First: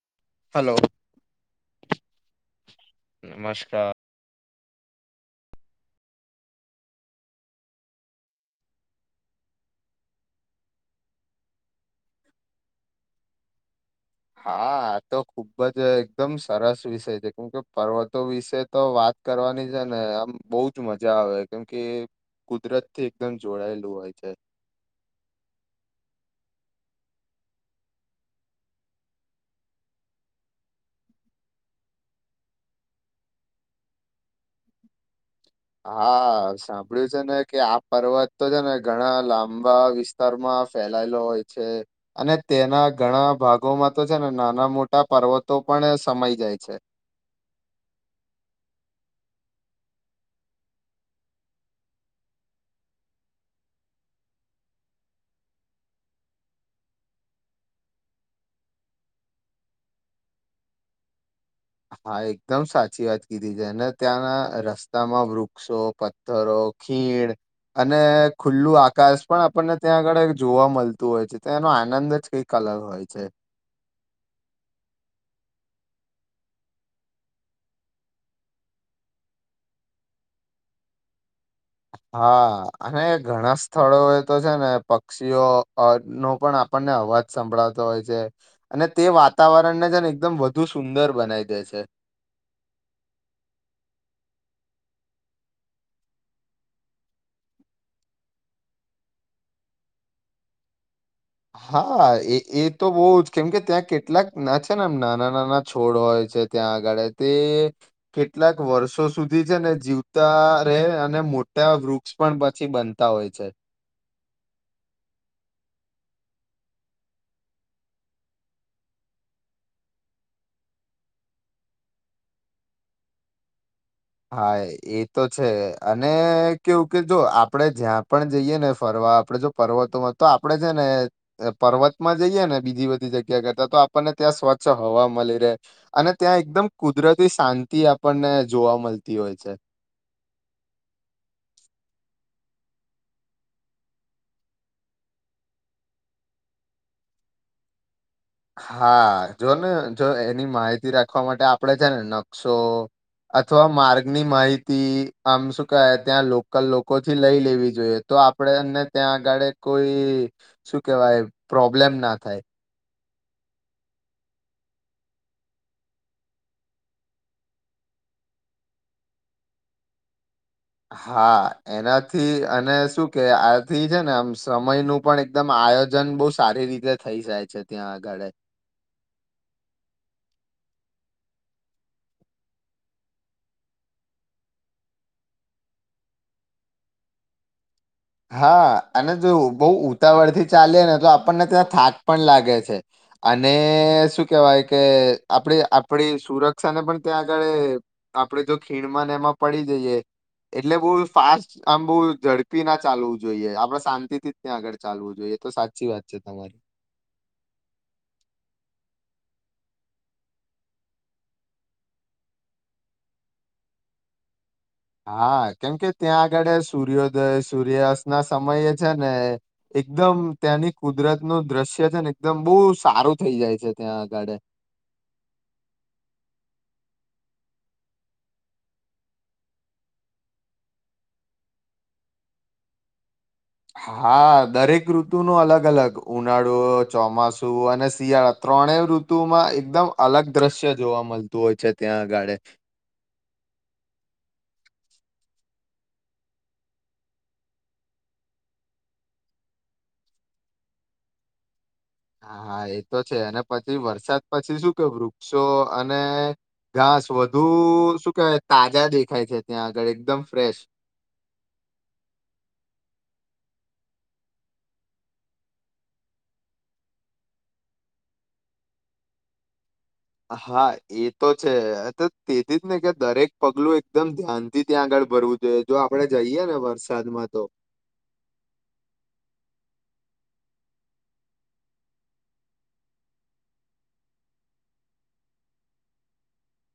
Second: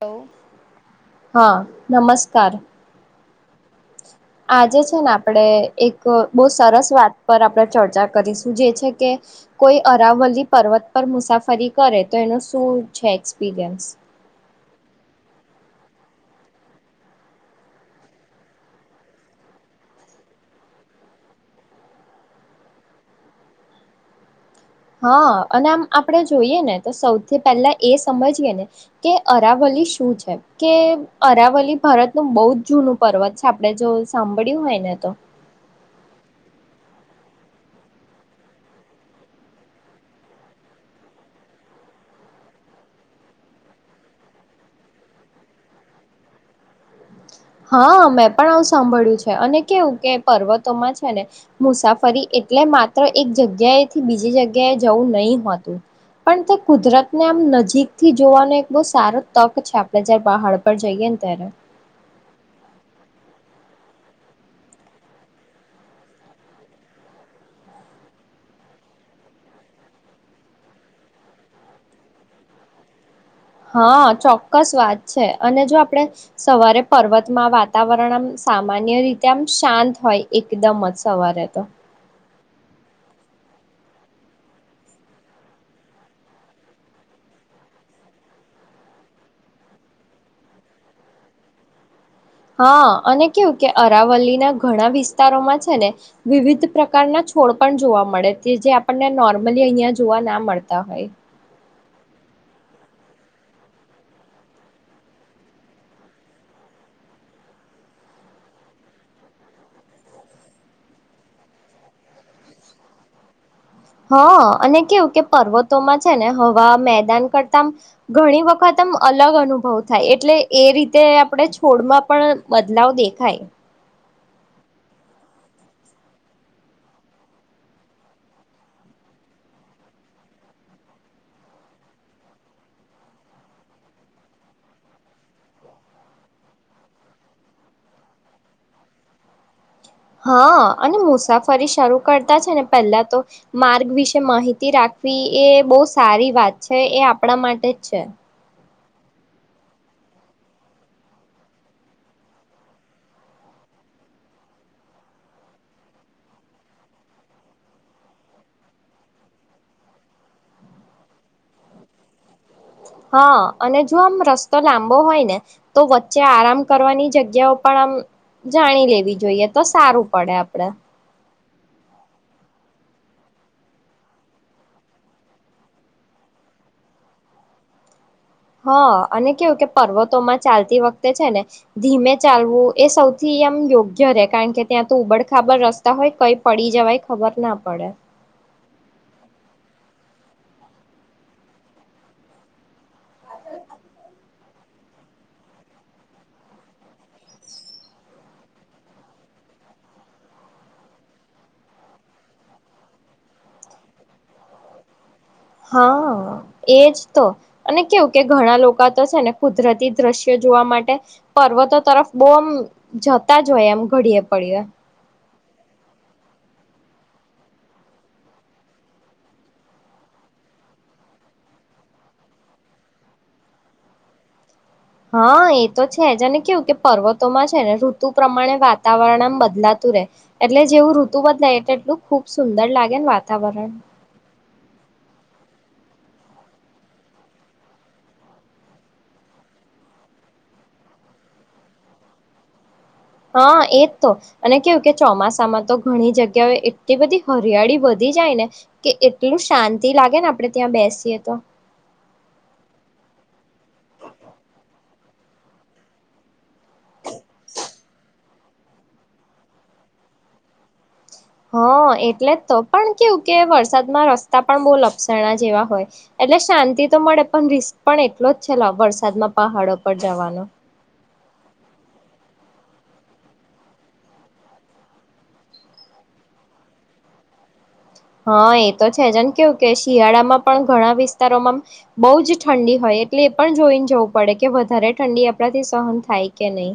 Hello hello. હા નમસ્કાર. નમસ્કાર. આજે છે ને આપણે એક બહુ સરસ વાત પર આપણે ચર્ચા કરીશું જે છે કે કોઈ અરાવલી પર્વત પર મુસાફરી કરે તો એનું શું છે એક્સપિરિયન્સ. હા આ તો ખુબ જ એકદમ સરસ વિષય છે કેમ કે પર્વતો વિશે તો વાત કરવાની છે ને આમ બહુ જ મજા આવે કેમ કે કુદરત થી એકદમ જોડાયેલું હોય છે. હા અને આમ આપડે જોઈએ ને તો સૌથી પહેલા એ સમજીએ ને કે અરાવલ લી શું છે કે અરાવલી ભારત નું બૌ જ જૂનું પર્વત છે આપડે જો સાંભળ્યું હોય. એને તો. હા સાંભળ્યું છે ને કે આ પર્વત તો છે ને ઘણા લાંબા વિસ્તારમાં ફેલાયેલો હોય છે અને તેના ઘણા ભાગોમાં તો છે ને નાના મોટા પર્વતો પણ પણ સમાય જાય છે. [inaudible] હા મેં પણ આવું સાંભળ્યું છે અને કેવું કે પર્વતોમાં છે ને મુસાફરી એ એટલે માત્ર એક જગ્યાએથી બીજી જગ્યાએ જવું નહી હોતું. પણ તે કુદરત ને આમ નજીકથી જોવાનો એક બહુ સારો તક છે આપડે જારે પહાડ પર જઈએ. તારે. હા એકદમ સાચી વાત કીધી છે અને ત્યાંના રસ્તામાં વૃક્ષો પથ્થરો ખીણ અને ખુલ્લું આકાશ પણ આપણને ત્યાં આગળ જોવા મલતુ હોય છે. તેનો આનંદ જ કંઈક અ લગ હોય છે. હા ચોક્કસ વાત છે અને જો આપડે સવારે પર્વતમાં વાતાવરણમ સામાન્ય રીતે આમ શાંત હોય એકદમ જ સવારે તો. હા અને ઘણા સ્થળો એ તો છે ને પક્ષીઓ અ નો પણ આપણ ને અવાજ સંભળાતો હોય છે અને તે વાતાવરણને જને એકદમ વધુ સુંદર બનાવી દે છે. હા અને કેવું કે અરાવલ્લી ના ઘણા વિસ્તારોમાં છે ને વિવિધ પ્રકારના છોડ પણ જોવા મળે તે જે આપણને નોર્મલી અહિયાં જોવા ના મળતા હોય. હા એ એ તો બહુ જ કેમ કે ત્યાં કેટલાક ના છે ને એમ નાના નાના છોડ હોય છે. ત્યાં આગળ તે કેટલાક વર્ષો સુધી છે ને જીવતા રહે અને મો ત્યાં વૃક્ષ પણ પછી બનતા હોય છે. હા અને કેવું કે પર્વતોમાં છે ને હવા મેદાન કરતા આમ ઘણી વખત એકદમ અલગ અનુભવ થાય એટલે એ રીતે આપણે છોડમાં પણ બદલાવ દેખાય. હા એ તો છે અને કેવું કે તો આપણે જયાં પણ જઈએ ને ફરવા તો આપડે જો પર્વતોમાં તો આપડે છે ને પર્વત માં જઈએ ને બીજી બધી જગ્યા કરતા તો આપણ ને ત્યાં સ્વચ્છ હવા મલી રહે અને ત્યાં એકદમ કુદરતી શાંતિ આપણને જોવા મલ તી હોય છે. હા અને મુસાફરી શરૂ કરતા છે ને પેલા તો માર્ગ વિશે માહિતી રાખ વી એ બહુ સારી વાત છે એ આપણા માટે જ છે. હા જો ને જો એની માહિતી રાખવા માટે આપડે છે ને નકશો અથવા માર્ગની માહિતી આમ શું કહે ત્યાં લોકલ લોકો થી લઈ લેવી જોઈએ તો તો આપણેે એમને ત્યાં આગળ કોઈ શું કેવાય પ્રોબ્લેમ ના થાય. હા અને જો આમ રસ્તો લાંબો હોય ને તો વચ્ચે આરામ કરવાની જગ્યાઓ પણ આમ જાણી લેવી જોઈએ તો સારું પડે આપ હા. એનાથી અને શું કે આથી છે ને આમ સમય નું પણ એકદમ આયોજન બહુ સારી રીતે થઈ જાય છે ત્યાં આગળ. હા અને કેવું કે પર્વતોમાં ચાલતી વખતે છે ને ધીમે ચાલવું એ સૌથી આમ યોગ્ય રે કારણ કે ત્યાં તો ઉબડ ખાબડ રસ્તા હોય કઈ પડી જવાય ખબર ના પડે. હા અને જો બહુ ઉતાવળ થી ચાલે ને તો આપણને ત્યાં થાક પણ લાગે છે. અને શું કેવાય કે આપણે આપડી સુરક્ષા ને પણ ત્યાં આગળે આપડે જો ખીણમાં ને એમાં પડી જઈએ એટલે બહુ ફાસ્ટ આમ બહુ ઝડપી નાં ચાલવું જોઈએ આપડે શાંતિ થી જ ત્યાં આગળ ચાલવું જોઈએ. તો સાચી વાત હા છે તમારી એજ તો અને કેવું કે ઘણા લોકો તો છે ને કુદરતી દ્રશ્યો જોવા માટે પર્વતો તરફ બહુ આમ જતા જ હોય એમ ઘડીએ પડીએ. હા કેમકે ત્યાં આગળ સૂર્યોદય સૂર્યાસ્ત ના સમય છે ને એકદમ મ ત્યાંની કુદરત ન દ્રશ્ય છે. ને એકદમ બહુ સારું થઈ જાય છે. ત્યાં આગળ. હા એ તો છે જ. અને કેવું કે પર્વતોમાં છે. ને ઋતુ પ્રમાણે વાતાવરણ આમ બદલાતું એટલે જેવું ઋતુ બદલા એટલું ખુબ સુંદર લાગે ને વાત હા. દરેક ઋતુ નું અલગ અલગ ઉનાળો ચોમાસુ અને શિયાળા ત્રણે ઋતુમાં. એકદમ અલગ દ્રશ્ય જોવા મળતું હોય છે. ત્યાં આગળ હા એજ તો અને કેવું કે ચોમાસામાં તો ઘણી જગ્યાઓ એટલી બધી હરિયાળી બધી. જાય ને કે એટલું શાંતિ લાગે ને આપડે ત્યાં બેસીએ તો. હા હા એતો છે અને પછી વરસાદ પછી શું કે વૃક્ષો અને ઘાસ વધુ શું કેહેવાય તાજા દેખાય છે. ત્યાં આગળ એકદમ ફ્રેશ. હા એટલે તો પણ કેવું કે વરસાદમાં રસ્તા પણ બહુ લપસણા જેવા હોય. એટલે શાંતિ તો મળે પણ રિસ્ક પણ એટલો જ છે. લો વરસાદમાં પહાડો પર જવાનો હા એ. તો છે. તેથી જ ને કે દરેક પગલું એકદમ ધ્યાન થી ત્યાં આગળ ભરવું જોઈએ જો આપણેે. જઈએ ને વરસાદમાં તો હા એ તો છે. જને કેવું કે શિયાળામાં પણ ઘણા વિસ્તારોમાં બહુ જ ઠંડી હોય એટલે એ પણ જોઈને જવું પડે કે વધારે ઠંડી આપણાથી સહન થાય કે નહીં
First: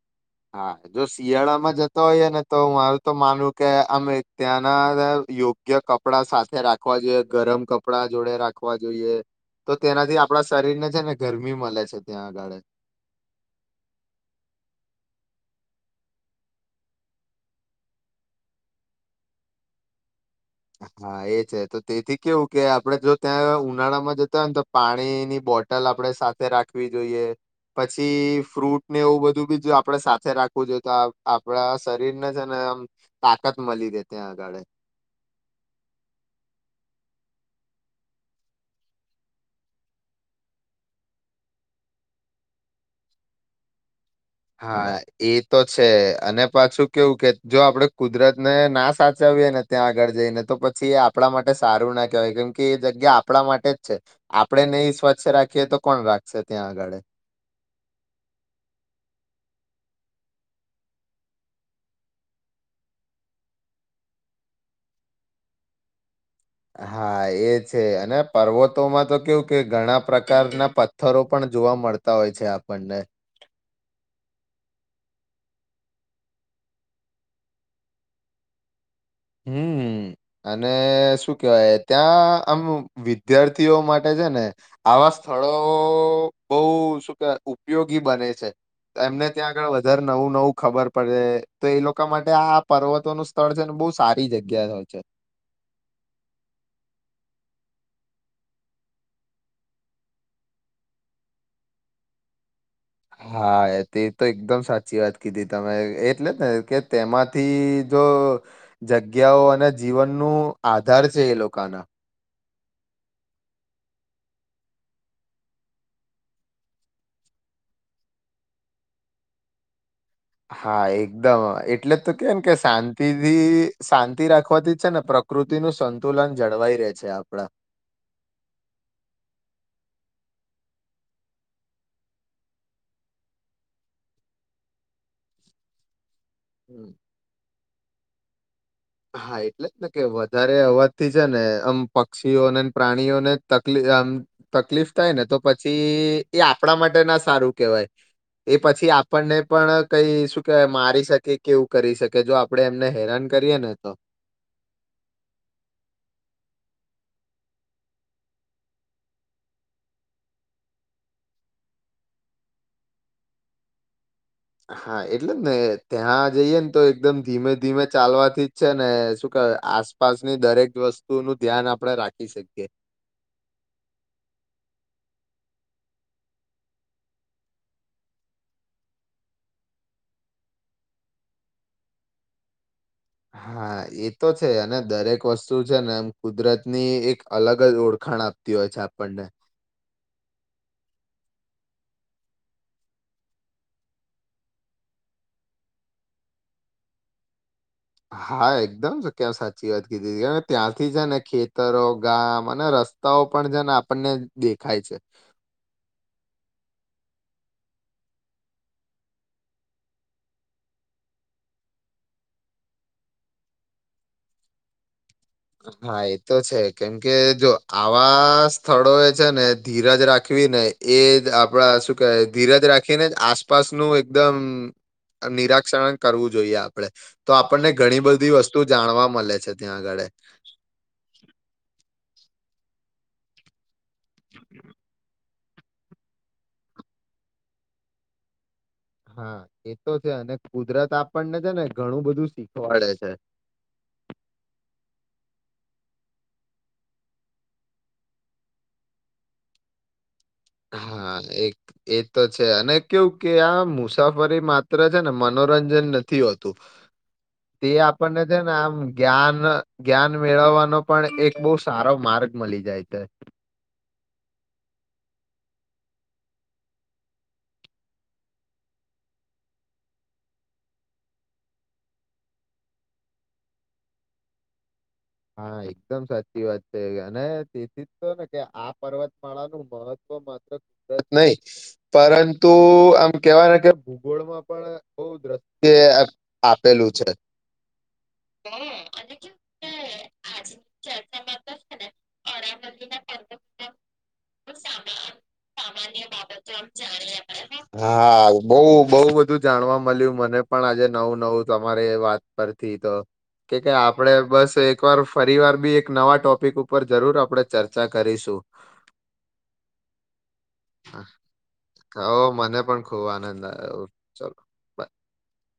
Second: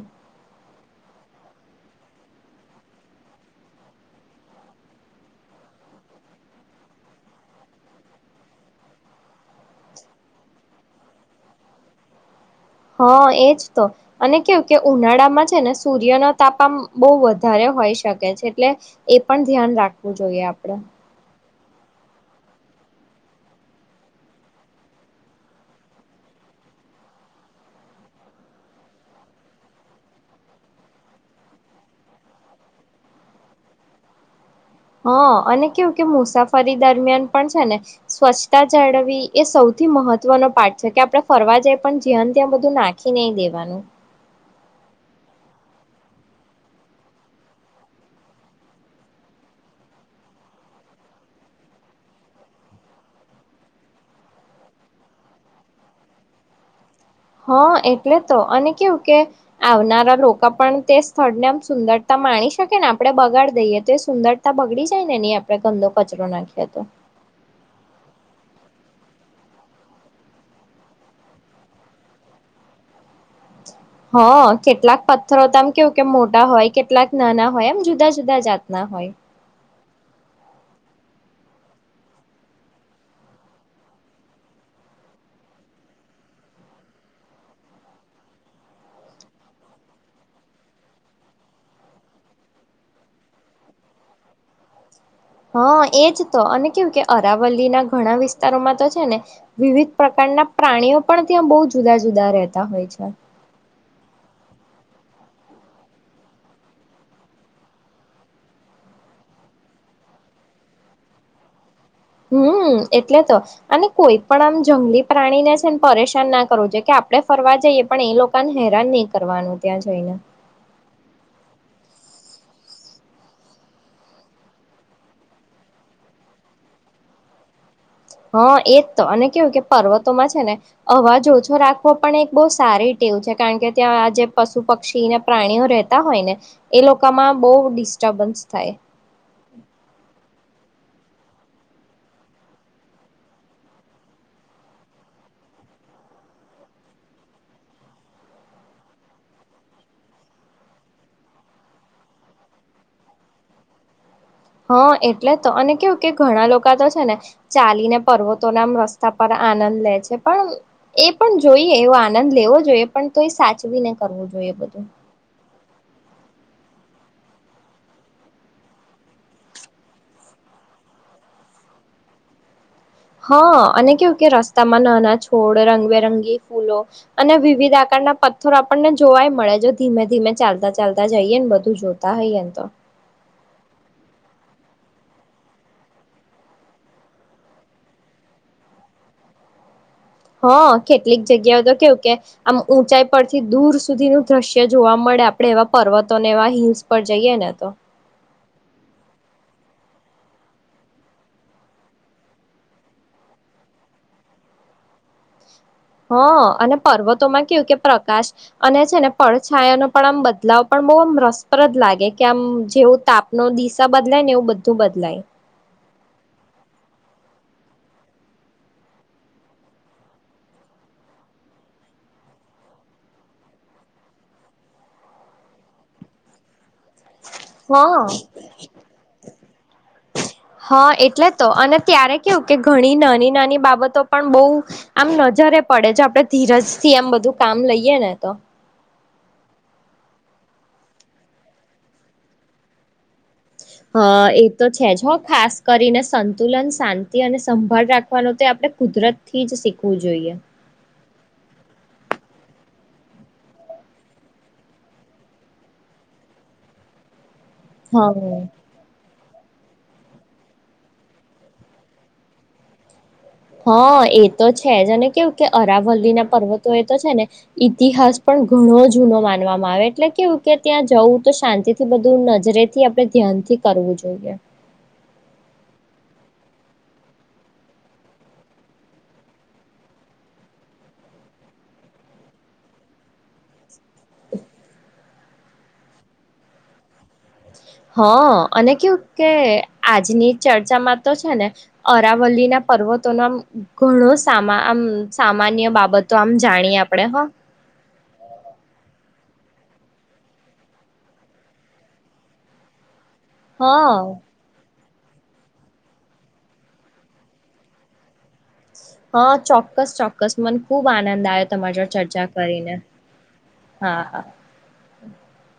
હા જો શિયાળામાં જતો હોઈએ ને તો મારું તો માન કે અમે ત્યાંના ના યોગ્ય કપડાં સાથે રાખવા જોઈએ ગરમ કપડા જોડે રાખવા જોઈએ. તો તેનાથી આપડા શરીરને છે. ને ગરમી મલે છે. ત્યાં આગળે હા એજ તો અને કેવું કે ઉનાળામાં છે. ને સૂર્ય ન તાપામ બહુ વધારે હો શકે છે. એટલે એ પણ ધ્યાન રાખવું જો હા એ છે. તો તેથી કેવું કે આપડે જો ત્યાં ઉનાળામાં જતા હોય ને તો પાણી ની બોટલ આપડે સાથે રાખી રાખવી જોઈએ. પછી ફ્રૂટ ને એવું બધું બી જો આપડે સાથે રાખવું જોઈએ તો આપણા શરીર ને છે. ને મ તાકાત મળી રહે ત્યાં આગળ હ અને કેવું કે મુસાફરી દરમિયાન પણ છે. ને સ્વચ્છતા જાળવી એ સૌથી મહત્વપૂર્ણ મહત્વનો ઓ પાઠ છે. કે આપડે ફરવા જાય પણ જ્યાને ત્યાં બધું નાખી નહી દેવાનું. હા એ તો છે. અને પાછું કેવું કે જો આપડે કુદરત ને ના સાચવી ને ત્યાં આગળ જઈને તો પછી એ આપણા માટે સારું ના કહેવાય કેમ કે એ જગ્યા આપણા માટે જ છે. આપણેે નહીં સ્વચ્છ રાખીએ તો કોણ રાખશે ત્યાં આગળે હા એટલે તો અને કેવું કે આવનારા લોકો પણ તે સ્થળને આમ સુંદરતા માણી શકે ને આપણે બગાડી દઈએ તો એ સુંદરતા બગડી જાય ને નહી આપડ ગંદો કચરો. કચરો નાખે તો. હા એ છે. અને પર્વતો માં તો કેવું કે ઘણા પ્રકારના પથ્થરો પણ જોવા મળતા હોય છે. આપ આપણને હ [inaudible] હ કેટલાક પથ્થરો તો આમ કેવું કે મોટા હોય કેટલાક નાના હોય એમ જુદા જુદા જાતના હોય હમ [inaudible] અને શું કેવાય ત્યાં આમ વિદ્યાર્થીઓ માટે છે ને આવા સ્થળો બઉુ શું કે ઉપયોગી બને છે. એમને ત્યાં આગળ વધારે નવું નવું ખબર પડે તો એ લોકો માટે આ પર્વતોનું સ્થળ છે ને બહુ સારું કઈ જગ્યા હો છે. હા એજ તો અને કેવું કે અરાવલ્લી ના ઘણા વિસ્તારોમાં તો છે ને વિવિધ પ્રકાર ના પ્રાણીઓ પણ ત્યાં બહુ જુદા જુદા રહેતા હોય છે. હા એ તે તો એકદમ સાચી વાત કીધી તમે એટલે ને કે તેમાંથી જો જગ્યાઓ અને જીવન નું આધાર છે એ લોકોના હમ એટલે તો અને કોઈ પણ આમ જંગલી પ્રાણીને છે ને પરેશાન ના કરવું છે કે આપડણે ફરવા જઈએ પણ એ લોકોને હેરાન નહી કરવાનું ત્યાં જઈને. હા એકદમ એટલે તો કેમ કે શાંતિથી શાંતિ રાખવાથી છે ને પ્રકૃતિનું સંતુલન જળવાઈ રહે છે આપણા. હા એજ તો અને કેવું કે પર્વતોમાં છે ને અવાજ ઓછો રાખવો પણ એક બહ સારી એવું છે કારણ કે ત્યાં આ જે પશુ પક્ષીને પ્રાણીઓ રહેતા હોય ને. એ લોકોમાં બહુ ડિસ્ટર્બન્સ થાય. હા એટલે જ ને કે વધારે અવાજથી છે ને આમ પક્ષીઓને પ્રાણીઓને તકલીફ આમ તકલીફ થાય ને તો પછી એ આપણા માટે ના સારું કેહેવાય. એ પછી આપણને પણ કઈ શું કેવાય મારી શકે કેવું કરી શકે જો આપડે એમને હેરાન કરીએ ને તો હા એટલે તો અને કેવું કે ઘણા લોકો તો છે ને ચાલીને પર્વતો નામ રસ્તા પર આનંદ લે છે પણ એ પણ જોઈએ એવો આનંદ લેવો જોઈએ પણ તો એ સાચવી નને હા એટલે ને ત્યાં જઈએ ને તો એકદમ ધીમે ધીમે ચાલવાથી જ છે ને શું કે આસપાસ ની દરેક વસ્તુ નું ધ્યાન આપડણે રાખી શકીએ. હા અને કેવું કે રસ્તામાં નાના છોડ રંગબેરંગી ફૂલો અને વિવિધ આકાર ના પથ્થર આપણને જોવાય મળે જો ધીમે ધીમે ચાલતા ચાલતા જઈએ ને બધું જોતા હોઈએને તો. હા એ તો છે અને દરેક વસ્તુ છે ને એમ કુદરત ની એક અલગ જ ઓળખાણ આપતી હોય છે આપણને. [inaudible] હા કેટલીક જગ્યાઓ તો કેવું કે આમ ઊંચાઈ પરથી દૂર સુધી ન દ્રશ્ય જોવા મળે. આપે આપડણે એવા પર્વતો ને એવા હિલ્સ પર જઈએ ને તો. હા એકદમ ક્યાં સાચી વાત કીધી હતી ત્યાંથી જ ને ખેતરો ગામ અને રસ્તાઓ પણ જેને આપણને દેખાય છે. [inaudible] હ અને પર્વતોમાં કેવું કે પ્રકાશ અને છે ને પડછાયા નો પણ આમ બદલાવ પણ બો રસપ્રદ લાગે કે આમ જેવું તાપ ન દિશા બદલાય ને એવું બધું બદલાય. હા એ તો છે કેમ કે જો આવા સ્થળો એ છે ને ધીરજ રાખવી નઈ એજ આપડા શું કે ધીરજ રાખીને જ આસપાસનું એકદમ નિરાક્ષરણ કરવું જોઈએ આપ ડે તો આપણને ઘણી હા બધી વસ્તુ જાણવા મળે છે ત્યાં આગળ હા એટલે તો અને ત્યારે કેવું કે ઘણી નાની નાની બાબતો પણ બઉ આમ ન જારે પડે છે આપડે ધીરજથી એમ બધું કામ લઈએ ને તો. હા એ તો છે અને કુદરત આપણને છે ને ઘણું બધું શીખવાડે છે. અ એ તો છે જ ખાસ કરીને સંતુલન શાંતિ અને સંભાળ રાખવાનો તો આપણે કુદરત થી જ શીખવું જોઈએ. હા એક એ તો છે અને કેવું કે આ મુસાફરી માત્ર છે ને મનો મરંજન નથી હોતું તે આપણને છે હા ને આમ જ્ઞાન જ્ઞાન મેળવવાનો પણ એક બહ સારો માર્ગ મળી જાય છે. હા એ તો છે જ અને કેવું કે અરાવલ્લી ના પર્વતો એ તો છે ને ઈતિહાસ પણ ઘણું ન જૂનો માનવામાં આવે એટલે કેવું કે ત્યાં જવું તો શાંતિ થી બધું નજરેથી આપણે ધ્યાનથી કરવું. કરવું જોઈએ. હા એકદમ સાચી વાત છે અને તેથી તો ને કે આ પર્વતમાળાનું મહત્વ નહી પરંતુ આમ કેવા કે ભૂગોળમાં પણ બ દ્રષ્ટ્ય આપેલું છે. હ અને કેવુ કે આજ ના ની ચર્ચામાં તો છે, ને અરાવલી ના પર્વતોનો ઘણો સામા આમ સામાન્ય બાબતો આમ જાણીએ આપણેે હા હા બઉ બધું જાણવા મળ્યું મને પણ આજે નવું નવું તમારી વાત પરથી તો કે હ કે આપડે બસ એક એક વાર ફરી વાર બી એક નવા ટોપિક ઉપર જરૂર આપણેે ચર્ચા કરીશું. હા ચોક્કસ ચોક્કસ મને ખુબ આનંદ આવ્યો, તમારી જો ચર્ચા કરીને ના હા ચલો બાય